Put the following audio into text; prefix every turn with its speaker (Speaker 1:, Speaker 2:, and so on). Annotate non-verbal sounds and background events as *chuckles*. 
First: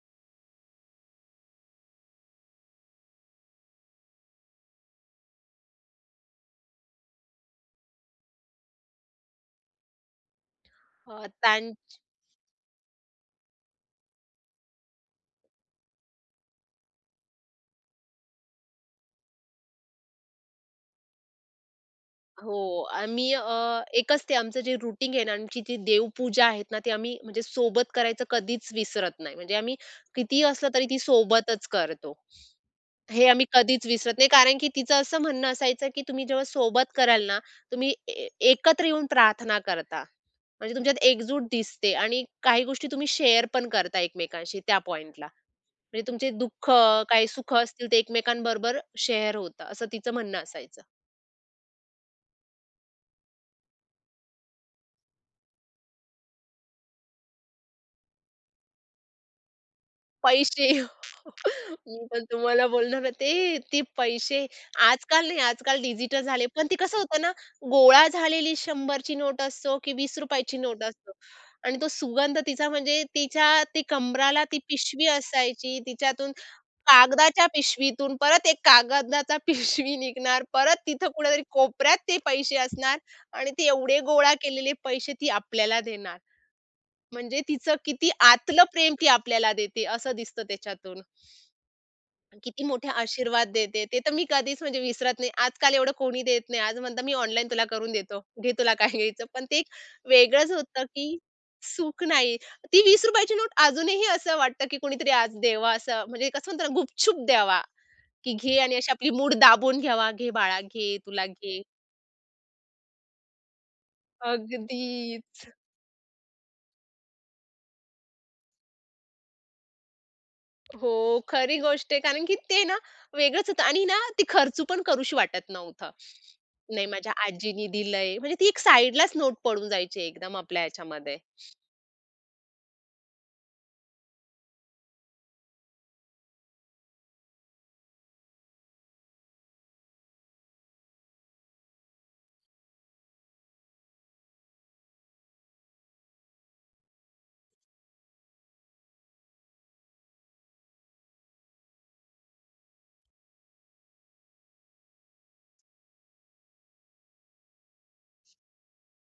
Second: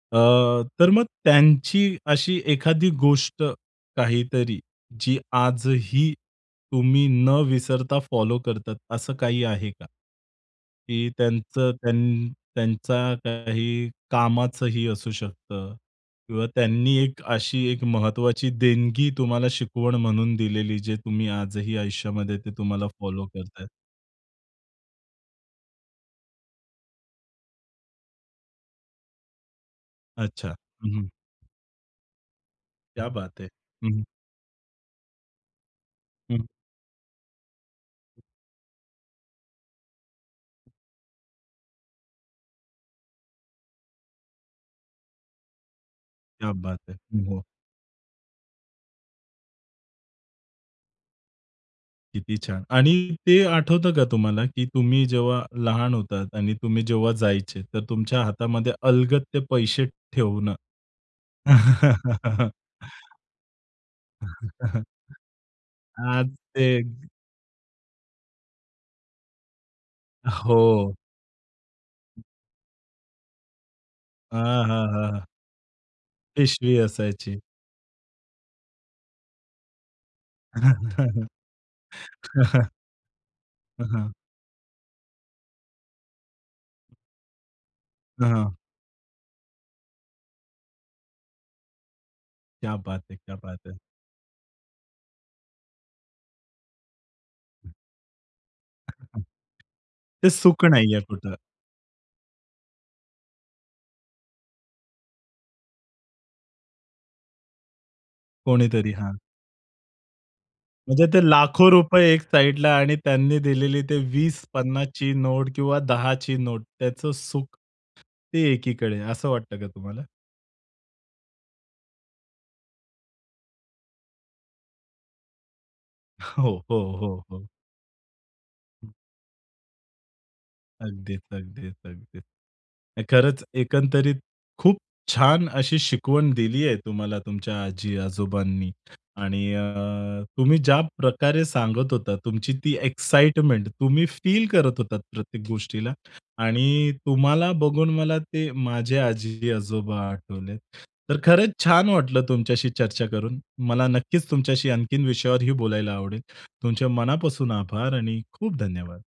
Speaker 1: अ, तर मग त्यांची अशी एखादी गोष्ट काहीतरी जी आजही तुम्ही न विसरता फॉलो करतात असं काही आहे का? की
Speaker 2: अ,
Speaker 1: त्यांचं
Speaker 2: त्यांच
Speaker 1: त्यां त्यांचा काही कामाचंही असू शकतं किंवा त्यांनी एक अशी एक महत्वाची देणगी तुम्हाला शिकवण म्हणून दिलेली जे तुम्ही आजही आयुष्यामध्ये ते
Speaker 2: हो,
Speaker 1: तुम्हाला फॉलो
Speaker 2: आम्ही
Speaker 1: करताहेत?
Speaker 2: अ, एकच ते आमचं जे रुटीन आहे ना. आमची ती देवपूजा आहेत ना, ते आम्ही म्हणजे सोबत करायचं कधीच विसरत नाही. म्हणजे आम्ही कितीही
Speaker 1: अच्छा.
Speaker 2: असलं तरी
Speaker 1: हं,
Speaker 2: ती
Speaker 1: हं.
Speaker 2: सोबतच करतो.
Speaker 1: क्या
Speaker 2: हे
Speaker 1: बात है!
Speaker 2: आम्ही कधीच
Speaker 1: हं, हं.
Speaker 2: विसरत नाही, कारण की तिचं असं म्हणणं असायचं की तुम्ही
Speaker 1: हं.
Speaker 2: जेव्हा सोबत कराल ना, तुम्ही ए एकत्र येऊन प्रार्थना करता. म्हणजे तुमच्यात एकजूट दिसते आणि काही गोष्टी तुम्ही शेअर पण करता एकमेकांशी त्या पॉइंटला. म्हणजे तुमचे
Speaker 1: क्या
Speaker 2: दुःख,
Speaker 1: बात है!
Speaker 2: काही
Speaker 1: हो, हो.
Speaker 2: सुख असतील ते एकमेकांबरोबर शेअर होतात असं तिचं म्हणणं असायचं.
Speaker 1: किती छान. आणि ते आठवतं का तुम्हाला, की तुम्ही जेव्हा लहान होतात आणि तुम्ही जेव्हा जायचे तर तुमच्या हातामध्ये अलगत ते पैसे ठेवणं?
Speaker 2: पैसे, *chuckles* मी तर
Speaker 1: *chuckles*
Speaker 2: तुम्हाला बोलणार होते ते पैसे.
Speaker 1: *chuckles*
Speaker 2: आजकाल नाही, आजकाल डिजिटल
Speaker 1: आज
Speaker 2: झाले पण ते
Speaker 1: ते
Speaker 2: कसं होतं ना, गोळा झालेली 100 ची नोट असो की ₹20 ची नोट
Speaker 1: हो.
Speaker 2: असो अन् तो सुगंध तिचा. म्हणजे तिच्या ती कंबराला ती पिशवी
Speaker 1: अहाहाहा!
Speaker 2: असायची. तिच्यातून
Speaker 1: पिशवी असायची.
Speaker 2: कागदाच्या पिशवीतून परत एक कागदाचा पिशवी निघणार. परत तिथं कुठेतरी कोपऱ्यात ते पैसे
Speaker 1: *chuckles*
Speaker 2: असणार आणि ते
Speaker 1: हां,
Speaker 2: एवढे
Speaker 1: हां.
Speaker 2: गोळा केलेले पैसे, ती आपल्याला देणार. म्हणजे तिचं किती
Speaker 1: हां, हां.
Speaker 2: आतलं प्रेम ती आपल्याला देते असं दिसतं त्याच्यातून. किती
Speaker 1: क्या
Speaker 2: मोठे
Speaker 1: बात है! क्या
Speaker 2: आशीर्वाद
Speaker 1: बात है!
Speaker 2: देते. ते तर मी कधीच म्हणजे विसरत नाही. आजकाल एवढं कोणी देत नाही. आज म्हणतात मी ऑनलाईन तुला करून देतो. घे तुला काय
Speaker 1: अगदी.
Speaker 2: घ्यायचं. पण ते एक
Speaker 1: ते
Speaker 2: वेगळंच
Speaker 1: सुख
Speaker 2: होतं
Speaker 1: नाहीये
Speaker 2: की
Speaker 1: कुठं.
Speaker 2: सुख नाही. ती ₹20 ची नोट अजूनही असं वाटतं, की कोणीतरी आज द्यावा असं म्हणजे कसं म्हणता ना, गुपचुप द्यावा, की "घे." आणि अशी
Speaker 1: कोणीतरी,
Speaker 2: आपली
Speaker 1: हां.
Speaker 2: मूठ दाबून घ्यावा, "घे बाळा, घे
Speaker 1: म्हणजे ते
Speaker 2: तुला घे."
Speaker 1: लाखो रुपये एक साइडला आणि त्यांनी दिलेली ते 20-50 ची
Speaker 2: अगदीच.
Speaker 1: नोट किंवा 10 ची नोट त्याचं सुख ते एकीकडे असं वाटतं का तुम्हाला?
Speaker 2: हो, खरी गोष्ट आहे. कारण की ते ना, वेगळंच होतं आणि ना ती खर्च पण करावीशी वाटत नव्हतं.
Speaker 1: *chuckles* हो, हो,
Speaker 2: नाही माझ्या
Speaker 1: हो, हो.
Speaker 2: आजीनी दिलंय. म्हणजे ती एक
Speaker 1: हं.
Speaker 2: साइडलाच नोट पडून जायची एकदम आपल्या ह्याच्यामध्ये.
Speaker 1: अगदीच, अगदीच, अगदीच. नाही खरंच एकंदरीत खूप छान अशी शिकवण दिली आहे तुम्हाला तुमच्या आजी-आजोबांनी आणि अ, तुम्ही ज्या प्रकारे सांगत होतात, तुमची ती एक्साईटमेंट तुम्ही फील करत होतात प्रत्येक गोष्टीला आणि तुम्हाला बघून मला ते माझे आजी-आजोबा आठवले. तर खरंच छान वाटलं तुमच्याशी चर्चा करून. मला नक्कीच तुमच्याशी आणखीन विषयावरही बोलायला आवडेल. तुमचे मनापासून आभार आणि खूप धन्यवाद.